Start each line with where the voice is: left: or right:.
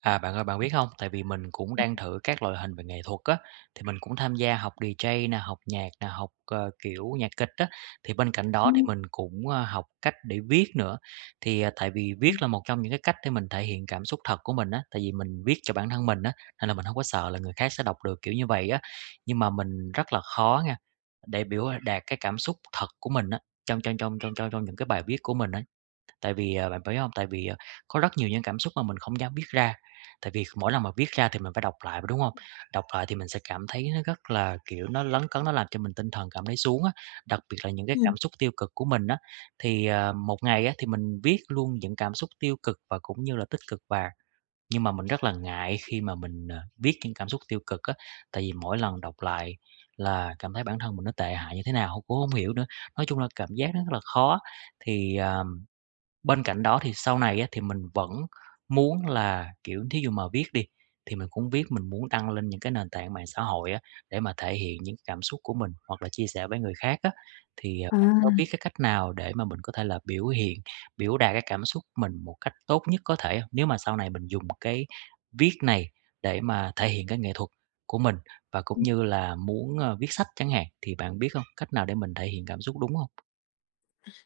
right: À, bạn ơi, bạn biết không? Tại vì mình cũng đang thử các loại hình về nghệ thuật á, thì mình cũng tham gia học DJ nè, học nhạc nè, học, kiểu, nhạc kịch á, thì bên cạnh đó thì
left: Ừm,
right: mình cũng, học cách để viết nữa. Thì, tại vì viết là một trong những cái cách để mình thể hiện cảm xúc thật của mình á, tại vì mình viết cho bản thân mình á, nên là mình không có sợ là người khác sẽ đọc được, kiểu như vậy á. Nhưng mà mình rất là khó nha, để biểu đạt cái cảm xúc thật của mình á, trong trong trong trong trong trong những cái bài viết của mình á. Tại vì, bạn biết không, tại vì, có rất nhiều những cảm xúc mà mình không dám viết ra, tại vì mỗi lần mà viết ra thì mình phải đọc lại, đúng không? Đọc lại thì mình sẽ cảm thấy nó rất là, kiểu, nó lấn cấn, nó làm cho mình tinh thần cảm thấy xuống á, đặc biệt là những cái
left: ừm,
right: cảm xúc tiêu cực của mình á. Thì, một ngày á, thì mình viết luôn những cảm xúc tiêu cực và cũng như là tích cực vào, nhưng mà mình rất là ngại khi mà mình, viết những cảm xúc tiêu cực á, tại vì mỗi lần đọc lại là cảm thấy bản thân mình nó tệ hại như thế nào cũng không hiểu nữa. Nói chung là cảm giác nó rất là khó, thì, à bên cạnh đó thì sau này á, thì mình vẫn muốn là, kiểu, thí dụ mà viết đi, thì mình cũng viết mình muốn đăng lên những cái nền tảng mạng xã hội á, để mà thể hiện những cảm xúc của mình hoặc là chia sẻ với người khác á. Thì, bạn có biết
left: à,
right: cái cách nào để mà mình có thể là biểu hiện, biểu đạt cái cảm xúc mình một cách tốt nhất có thể không? Nếu mà sau này mình dùng cái viết này để mà thể hiện cái nghệ thuật của mình và cũng
left: ừm,
right: như là muốn, viết sách chẳng hạn, thì bạn biết không cách nào để mình thể hiện cảm xúc đúng không?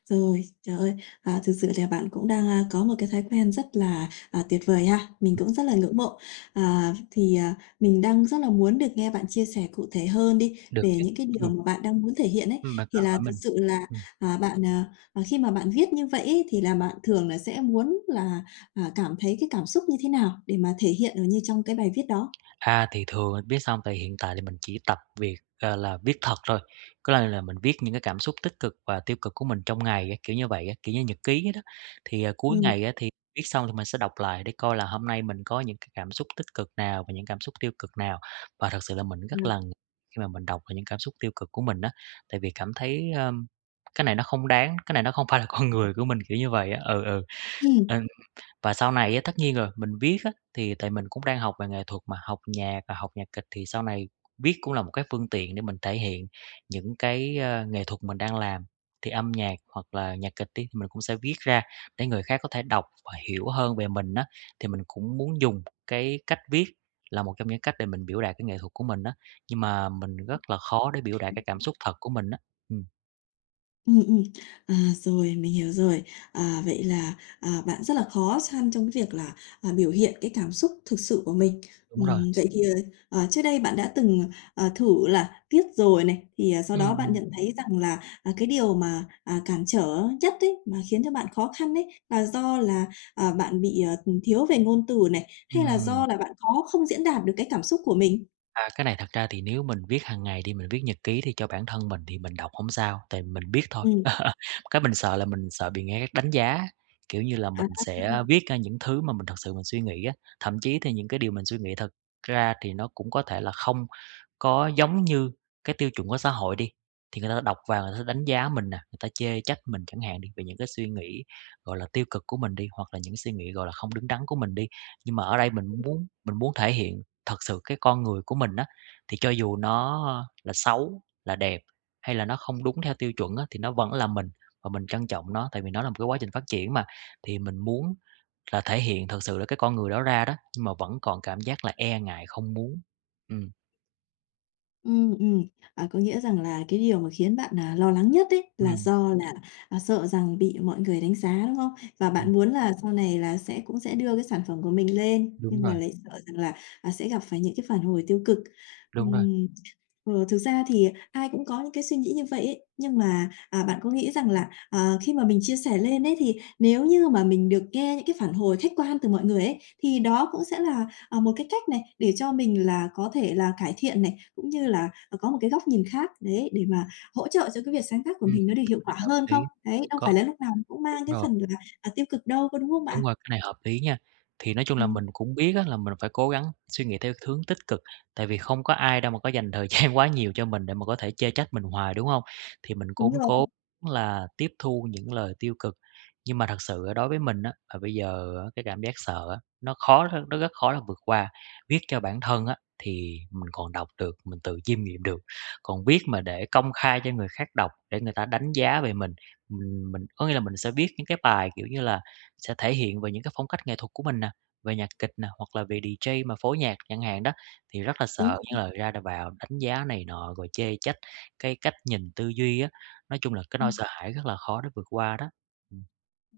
left: Rồi, trời ơi! Thực sự là bạn cũng đang, có một cái thói quen rất là, tuyệt vời ha, mình cũng rất là ngưỡng mộ. Mình đang rất là muốn được nghe bạn chia sẻ cụ thể hơn đi
right: Được
left: về
right: chứ?
left: những cái điều
right: Ừm,
left: mà bạn đang muốn thể hiện ấy.
right: bạn
left: Thì
right: cứ
left: là
right: hỏi
left: thực
right: mình.
left: sự là,
right: Ừm.
left: à, bạn, à, khi mà bạn viết như vậy ấy, thì là bạn thường là sẽ muốn là, cảm thấy cái cảm xúc như thế nào để mà thể hiện ở như trong cái bài viết đó?
right: À, thì thường mình viết xong tại hiện tại thì mình chỉ tập việc, là viết thật thôi, có lẽ là mình viết những cái cảm xúc tích cực và tiêu cực của mình trong ngày á, kiểu như vậy á, kiểu như nhật ký vậy đó. Thì, cuối
left: Ừm,
right: ngày á, thì viết xong thì mình sẽ đọc lại để coi là hôm nay mình có những cái cảm xúc tích cực nào và những cảm xúc tiêu cực nào. Và thật sự là mình rất
left: ừm.
right: là ngại khi mà mình đọc về những cảm xúc tiêu cực của mình đó, tại vì cảm thấy, cái này nó không đáng, cái này nó không phải là con người của mình, kiểu như vậy á. Ừ, ừ,
left: Ừm.
right: ờ, và sau này á, tất nhiên rồi, mình viết á, thì tại mình cũng đang học về nghệ thuật mà, học nhạc và học nhạc kịch thì sau này viết cũng là một cái phương tiện để mình thể hiện những cái, nghệ thuật mình đang làm. Thì âm nhạc hoặc là nhạc kịch đi, thì mình cũng sẽ viết ra để người khác có thể đọc và hiểu hơn về mình á, thì mình cũng muốn dùng cái cách viết là một trong những cách để mình biểu đạt cái nghệ thuật của mình á, nhưng mà mình rất là khó để biểu đạt cái cảm xúc thật của mình á. Ừm,
left: Ừ, ừm. À, Rồi, mình hiểu rồi. Vậy là, bạn rất là khó khăn trong cái việc là, biểu hiện cái cảm xúc thực sự của mình.
right: đúng rồi.
left: Vậy thì, trước đây bạn đã từng, thử là viết rồi này, thì, sau
right: Ừ,
left: đó bạn
right: ừ,
left: nhận thấy rằng là, cái điều mà, cản trở nhất ấy, mà khiến cho bạn khó khăn ấy, là do là, bạn bị, thiếu về ngôn từ này, hay là
right: ừm.
left: do là bạn khó không diễn đạt được cái cảm xúc của mình?
right: À, cái này thật ra thì nếu mình viết hàng ngày đi, mình viết nhật ký thì cho bản thân mình thì mình đọc không sao, tại mình biết thôi.
left: Ừm,
right: Cái mình sợ là mình sợ bị nghe khác đánh giá, kiểu như là, mình
left: à.
right: sẽ viết ra những thứ mà mình thật sự mình suy nghĩ á, thậm chí thì những cái điều mình suy nghĩ thật ra thì nó cũng có thể là không có giống như cái tiêu chuẩn của xã hội đi, thì người ta đọc vào người ta đánh giá mình nè, người ta chê trách mình chẳng hạn đi, về những cái suy nghĩ, gọi là, tiêu cực của mình đi, hoặc là những suy nghĩ, gọi là, không đứng đắn của mình đi. Nhưng mà ở đây mình muốn thể hiện thật sự cái con người của mình á, thì cho dù nó là xấu, là đẹp hay là nó không đúng theo tiêu chuẩn á, thì nó vẫn là mình và mình trân trọng nó, tại vì nó là một cái quá trình phát triển mà. Thì mình muốn là thể hiện thật sự là cái con người đó ra đó, nhưng mà vẫn còn cảm giác là e ngại, không muốn. Ừm,
left: Ừm, ừm. Có nghĩa rằng là cái điều mà khiến bạn, lo lắng nhất ấy là
right: ừm,
left: do là, sợ rằng bị mọi người đánh giá, đúng không? Và bạn
right: ừm,
left: muốn là sau này là sẽ cũng sẽ đưa cái sản phẩm của mình lên,
right: đúng
left: nhưng mà
right: rồi,
left: lại sợ rằng là, sẽ gặp phải những cái phản hồi tiêu cực.
right: đúng rồi.
left: Ừm, Thực ra thì ai cũng có những cái suy nghĩ như vậy ấy, nhưng mà, bạn có nghĩ rằng là, khi mà mình chia sẻ lên ấy, thì nếu như mà mình được nghe những cái phản hồi khách quan từ mọi người ấy, thì đó cũng sẽ là một cái cách này để cho mình là có thể là cải thiện này, cũng như là, có một cái góc nhìn khác, đấy, để mà hỗ trợ cho cái việc sáng tác của
right: Ừm,
left: mình nó được
right: cái
left: hiệu quả
right: này hợp
left: hơn
right: lý,
left: không? Đấy,
right: đúng
left: đâu phải
right: có
left: là lúc nào cũng
right: đúng
left: mang cái
right: rồi.
left: phần là, tiêu cực đâu, có đúng không bạn?
right: Đúng rồi, cái này hợp lý nha. Thì nói chung là
left: Ừm,
right: mình cũng biết á là mình phải cố gắng suy nghĩ theo hướng tích cực, tại vì không có ai đâu mà có dành thời gian quá nhiều cho mình để mà có thể chê trách mình hoài, đúng không? Thì mình
left: đúng
right: cũng
left: rồi,
right: cố là tiếp thu những lời tiêu cực, nhưng mà thật sự đối với mình á, là bây giờ á cái cảm giác sợ á, nó rất khó là vượt qua. Viết cho bản thân á, thì mình còn đọc được, mình tự chiêm nghiệm được, còn viết mà để công khai cho người khác đọc, để người ta đánh giá về mình, mình có nghĩa là mình sẽ viết những cái bài, kiểu như là, sẽ thể hiện về những cái phong cách nghệ thuật của mình nè, về nhạc kịch nè, hoặc là về DJ mà phối nhạc chẳng hạn đó, thì rất là
left: đúng
right: sợ
left: rồi,
right: những lời ra đà vào đánh giá này nọ, rồi chê trách cái cách nhìn tư duy á. Nói chung là cái nỗi
left: ừm.
right: sợ hãi rất là khó để vượt qua đó. Ừm,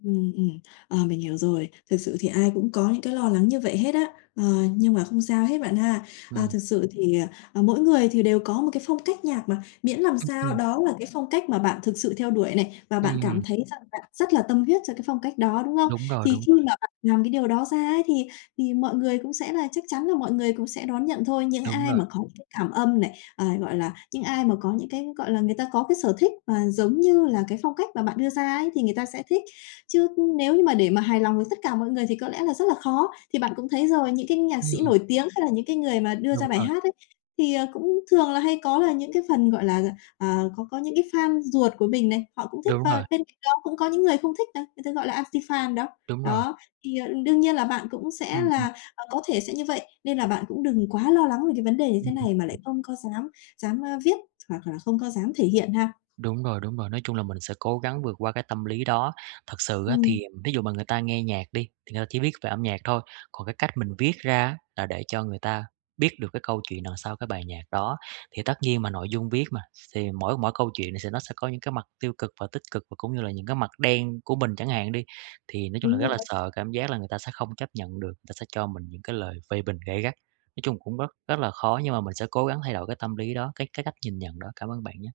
left: Ừ, ừm, mình hiểu rồi. Thực sự thì ai cũng có những cái lo lắng như vậy hết á, ờ, nhưng mà không sao hết bạn ha.
right: ừm,
left: Thực sự thì, mỗi người thì đều có một cái phong cách nhạc mà, miễn làm sao
right: ừm,
left: đó là cái phong cách mà bạn thực sự theo đuổi này, và
right: ừm,
left: bạn cảm
right: ừm,
left: thấy rằng bạn rất là tâm huyết cho cái phong cách đó, đúng không?
right: đúng rồi,
left: Thì
right: đúng
left: khi
right: rồi,
left: mà bạn làm cái điều đó ra ấy thì mọi người cũng sẽ là chắc chắn là mọi người cũng sẽ đón nhận thôi. Những
right: đúng
left: ai
right: rồi,
left: mà có những cái cảm âm này, gọi là, những ai mà có những cái, gọi là, người ta có cái sở thích mà giống như là cái phong cách mà bạn đưa ra ấy thì người ta sẽ thích. Chứ nếu như mà để mà hài lòng với tất cả mọi người thì có lẽ là rất là khó. Thì bạn cũng thấy rồi, những cái nhạc sĩ
right: ừm,
left: nổi tiếng hay là những cái người mà đưa
right: đúng
left: ra bài
right: rồi,
left: hát ấy, thì, cũng thường là hay có là những cái phần, gọi là, có những cái fan ruột của mình này, họ cũng thích
right: đúng
left: và
right: rồi,
left: bên cạnh đó cũng có những người không thích này, người ta gọi là anti-fan đó.
right: đúng rồi,
left: Đó, thì, đương nhiên là bạn cũng sẽ
right: ừm, ừm,
left: là, có thể sẽ như vậy, nên là bạn cũng đừng quá lo lắng về cái vấn đề như thế này
right: ừm.
left: mà lại không có dám dám, ơ, viết hoặc là không có dám thể hiện ha.
right: Đúng rồi, nói chung là mình sẽ cố gắng vượt qua cái tâm lý đó. Thật sự á thì
left: Ừm,
right: ví dụ mà người ta nghe nhạc đi, thì người ta chỉ biết về âm nhạc thôi, còn cái cách mình viết ra á là để cho người ta biết được cái câu chuyện đằng sau cái bài nhạc đó. Thì tất nhiên mà nội dung viết mà, thì mỗi mỗi câu chuyện này nó sẽ có những cái mặt tiêu cực và tích cực và cũng như là những cái mặt đen của mình chẳng hạn đi, thì nói chung là
left: đúng
right: rất là
left: rồi.
right: sợ cảm giác là người ta sẽ không chấp nhận được, người ta sẽ cho mình những cái lời phê bình gay gắt. Nói chung cũng rất rất là khó nhưng mà mình sẽ cố gắng thay đổi cái tâm lý đó, cái cách nhìn nhận đó. Cảm ơn bạn nhé.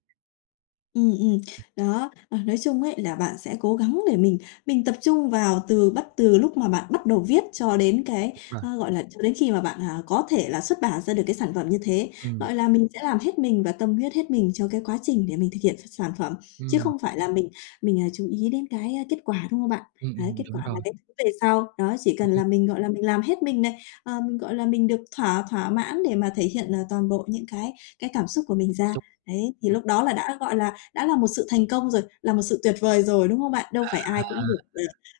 left: Ừ. Đó, nói chung ấy là bạn sẽ cố gắng để mình tập trung vào từ lúc mà bạn bắt đầu viết cho đến cái,
right: Đúng rồi.
left: gọi là, cho đến khi mà bạn, có thể là xuất bản ra được cái sản phẩm như thế.
right: Ừm.
left: Gọi là, mình sẽ làm hết mình và tâm huyết hết mình cho cái quá trình để mình thực hiện sản phẩm, chứ
right: Ừm,
left: không phải là mình chú ý đến cái, kết quả, đúng không bạn? Đấy, kết
right: đúng
left: quả là
right: rồi,
left: cái thứ về sau. Đó, chỉ
right: ừm,
left: cần
right: ừm,
left: là mình, gọi là, mình làm hết mình này, mình, gọi là, mình được thỏa thỏa mãn để mà thể hiện, là toàn bộ những cái cảm xúc của mình ra.
right: xúc
left: Đấy, thì lúc đó là đã, gọi là đã là một sự thành công rồi, là một sự tuyệt vời rồi, đúng không bạn? Đâu phải ai
right: à,
left: cũng được,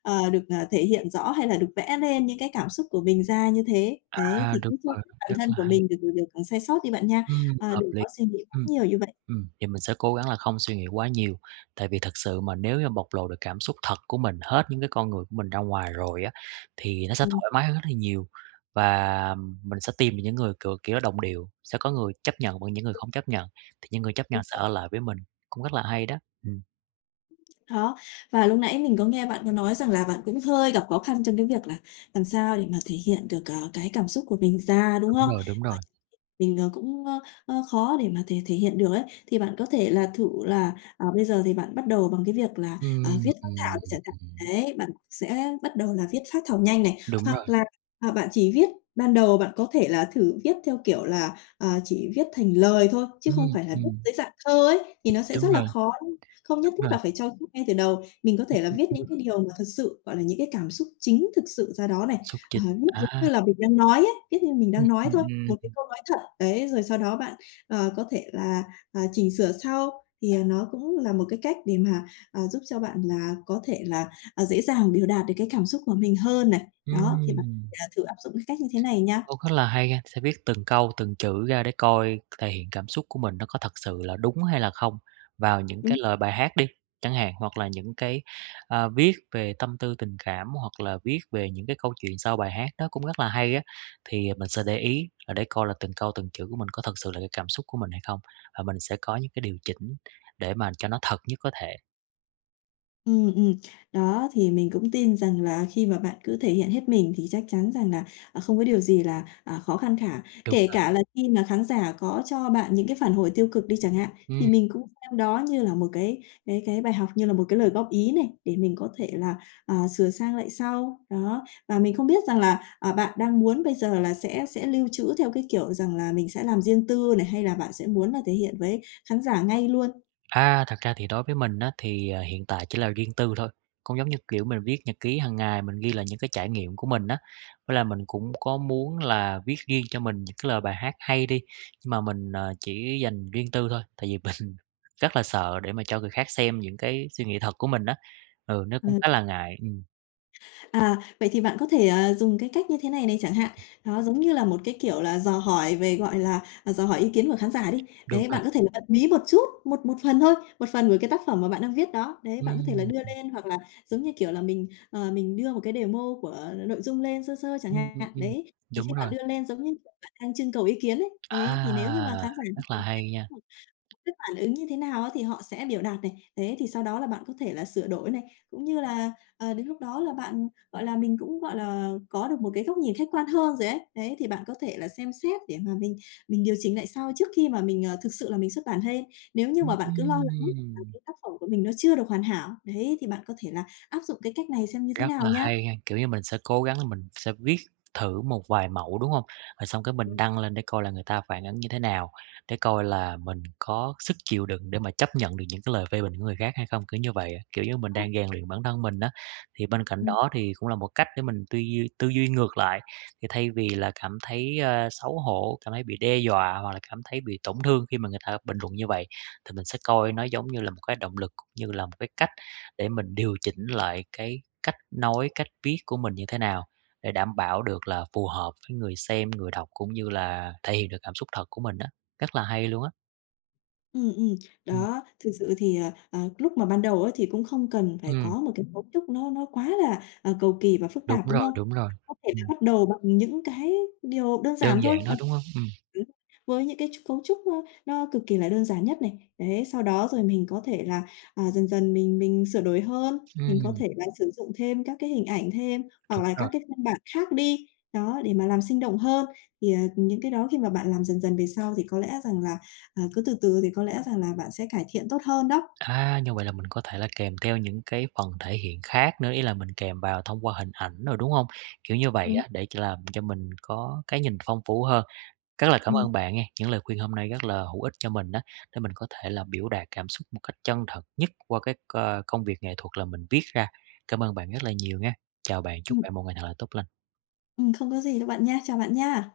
left: thể hiện rõ hay là được vẽ lên những cái cảm xúc của mình ra như thế. Đấy, thì
right: đúng
left: cứ cho
right: rồi,
left: phép bản
right: rất
left: thân
right: là
left: của
right: hay,
left: mình được được được, ờ, sai sót đi bạn nha,
right: hợp
left: đừng
right: lý.
left: có suy nghĩ quá
right: Ừm,
left: nhiều như vậy.
right: vậy mình sẽ cố gắng là không suy nghĩ quá nhiều, tại vì thật sự mà nếu như bộc lộ được cảm xúc thật của mình, hết những cái con người của mình ra ngoài rồi á, thì nó sẽ
left: Ừm,
right: thoải mái hơn rất là nhiều và mình sẽ tìm được những người, kiểu, kiểu là, đồng điệu, sẽ có người chấp nhận và những người không chấp nhận, thì những người chấp nhận
left: đúng
right: sẽ
left: rồi
right: ở lại với mình, cũng rất là hay đó. Ừm,
left: đó. Và lúc nãy mình có nghe bạn có nói rằng là bạn cũng hơi gặp khó khăn trong cái việc là làm sao để mà thể hiện được, cái cảm xúc của mình ra, đúng
right: đúng
left: không?
right: rồi, đúng
left: Ờ.
right: rồi.
left: Mình, cũng, ơ, ơ, khó để mà thể thể hiện được ấy, thì bạn có thể là thử là, bây giờ thì bạn bắt đầu bằng cái việc là,
right: Ừm,
left: viết phác thảo
right: ừm,
left: đi chẳng hạn.
right: ừm,
left: Đấy, bạn sẽ bắt đầu là viết phác thảo nhanh này,
right: đúng rồi,
left: hoặc là, bạn chỉ viết ban đầu bạn có thể là thử viết theo kiểu là, chỉ viết thành lời thôi, chứ không
right: ừm,
left: phải là viết
right: ừm,
left: dưới dạng thơ ấy, thì nó sẽ
right: đúng
left: rất là
right: rồi,
left: khó, không nhất
right: đúng
left: thiết
right: rồi.
left: là phải trau chuốt ngay từ đầu. Mình có
right: Ừm,
left: thể là
right: ừm,
left: viết những
right: ừm,
left: cái điều mà thật sự, gọi là, những cái cảm xúc chính thực sự ra đó này.
right: xúc chín,
left: Lúc
right: à,
left: giống như là mình đang nói ấy, biết như mình
right: Ừm,
left: đang nói thôi, một cái câu nói thật, đấy, rồi sau đó bạn, có thể là, chỉnh sửa sau, thì, nó cũng là một cái cách để mà, giúp cho bạn là có thể là, dễ dàng biểu đạt được cái cảm xúc của mình hơn này. Đó, thì bạn,
right: Ừm,
left: thử áp dụng cái cách như thế này nha.
right: ô, rất là hay ha, sẽ viết từng câu, từng chữ ra để coi thể hiện cảm xúc của mình nó có thật sự là đúng hay là không vào những cái lời bài hát đi, chẳng hạn, hoặc là những cái, viết về tâm tư tình cảm, hoặc là viết về những cái câu chuyện sau bài hát đó cũng rất là hay á. Thì mình sẽ để ý là để coi là từng câu từng chữ của mình có thật sự là cái cảm xúc của mình hay không, và mình sẽ có những cái điều chỉnh để mà cho nó thật nhất có thể.
left: Ừ. Đó, thì mình cũng tin rằng là khi mà bạn cứ thể hiện hết mình thì chắc chắn rằng là, không có điều gì là, khó khăn cả.
right: Đúng
left: Kể
right: rồi,
left: cả là khi mà khán giả có cho bạn những cái phản hồi tiêu cực đi chẳng hạn, thì
right: ừm.
left: mình cũng xem đó như là một cái bài học, như là một cái lời góp ý này, để mình có thể là, sửa sang lại sau. Đó, và mình không biết rằng là, bạn đang muốn bây giờ là sẽ lưu trữ theo cái kiểu rằng là mình sẽ làm riêng tư này, hay là bạn sẽ muốn là thể hiện với khán giả ngay luôn?
right: À, thật ra thì đối với mình á, thì, hiện tại chỉ là riêng tư thôi, cũng giống như, kiểu, mình viết nhật ký hàng ngày, mình ghi lại những cái trải nghiệm của mình á. Với là mình cũng có muốn là viết riêng cho mình những cái lời bài hát hay đi, nhưng mà mình, chỉ dành riêng tư thôi, tại vì mình rất là sợ để mà cho người khác xem những cái suy nghĩ thật của mình á. Ừ, nó
left: Ờ.
right: cũng khá là ngại,
left: Vậy thì bạn có thể, dùng cái cách như thế này này chẳng hạn, đó, giống như là một cái, kiểu là, dò hỏi về, gọi là, dò hỏi ý kiến của khán giả đi.
right: đúng
left: Đấy,
right: rồi,
left: bạn có thể là bật mí một chút, một một phần thôi, một phần của cái tác phẩm mà bạn đang viết đó. Đấy, bạn có thể là đưa
right: ừm,
left: lên hoặc là giống như, kiểu là, mình, mình đưa một cái demo của nội dung lên sơ sơ chẳng
right: ừm, ừm,
left: hạn.
right: ừm,
left: Đấy, thì khi
right: đúng
left: bạn
right: rồi.
left: đưa lên giống như, kiểu, bạn đang trưng cầu ý kiến ấy. Đấy, thì nếu như mà
right: À,
left: khán giả
right: rất là hay nha.
left: cái phản ứng như thế nào á thì họ sẽ biểu đạt này, thế thì sau đó là bạn có thể là sửa đổi này, cũng như là, đến lúc đó là bạn, gọi là, mình cũng, gọi là, có được một cái góc nhìn khách quan hơn rồi ấy. Đấy, thì bạn có thể là xem xét để mà mình điều chỉnh lại sau trước khi mà mình, thực sự là mình xuất bản thêm. Nếu như mà bạn cứ lo lắng là
right: Ừm.
left: cái tác phẩm của mình nó chưa được hoàn hảo, đấy, thì bạn có thể là áp dụng cái cách này xem như thế
right: Rất
left: nào
right: là
left: nhá.
right: hay ha, kiểu như, mình sẽ cố gắng là mình sẽ viết thử một vài mẫu, đúng hông? Rồi xong cái mình
left: Ừm.
right: đăng lên để coi là người ta phản ứng như thế nào, để coi là mình có sức chịu đựng để mà chấp nhận được những cái lời phê bình của người khác hay không, kiểu như vậy á. Kiểu như, mình đang rèn luyện bản thân mình á, thì bên cạnh đó thì cũng là một cách để mình tư duy ngược lại, thì thay vì là cảm thấy, xấu hổ, cảm thấy bị đe dọa hoặc là cảm thấy bị tổn thương khi mà người ta bình luận như vậy, thì mình sẽ coi nó giống như là một cái động lực, cũng như là một cái cách để mình điều chỉnh lại cái cách nói, cách viết của mình như thế nào để đảm bảo được là phù hợp với người xem, người đọc cũng như là thể hiện được cảm xúc thật của mình á, rất là hay luôn á.
left: Ừ.
right: Ừm,
left: Đó, thực sự thì, lúc mà ban đầu á thì cũng không cần phải
right: ừm,
left: có một cái cấu trúc nó quá là, cầu kỳ và phức
right: đúng
left: tạp, đúng
right: rồi,
left: không?
right: đúng rồi.
left: Có thể là
right: Ừm,
left: bắt đầu bằng những cái điều đơn
right: đơn
left: giản thôi,
right: giản thôi,
left: bằng
right: đúng hông?
left: với những cái cấu trúc, nó cực kỳ là đơn giản nhất này. Đấy, sau đó rồi mình có thể là, dần dần mình sửa đổi hơn, mình có
right: Ừm,
left: thể là sử dụng thêm các cái hình ảnh thêm, hoặc
right: đúng
left: là các
right: rồi.
left: cái phiên bản khác đi, đó, để mà làm sinh động hơn. Thì, những cái đó khi mà bạn làm dần dần về sau thì có lẽ rằng là. Cứ từ từ thì có lẽ rằng là bạn sẽ cải thiện tốt hơn đó.
right: À, như vậy là mình có thể là kèm theo những cái phần thể hiện khác nữa, ý là mình kèm vào thông qua hình ảnh rồi, đúng hông? Kiểu như vậy
left: Đúng.
right: á, để cho làm cho mình có cái nhìn phong phú hơn. Rất là cảm
left: Ừm,
right: ơn bạn nghe, những lời khuyên hôm nay rất là hữu ích cho mình đó để mình có thể là biểu đạt cảm xúc một cách chân thật nhất qua cái công việc nghệ thuật là mình viết ra. Cảm ơn bạn rất là nhiều nghe. Chào bạn, chúc
left: ừm,
right: bạn một ngày thật là tốt lành.
left: không có gì đâu bạn nha. Chào bạn nha.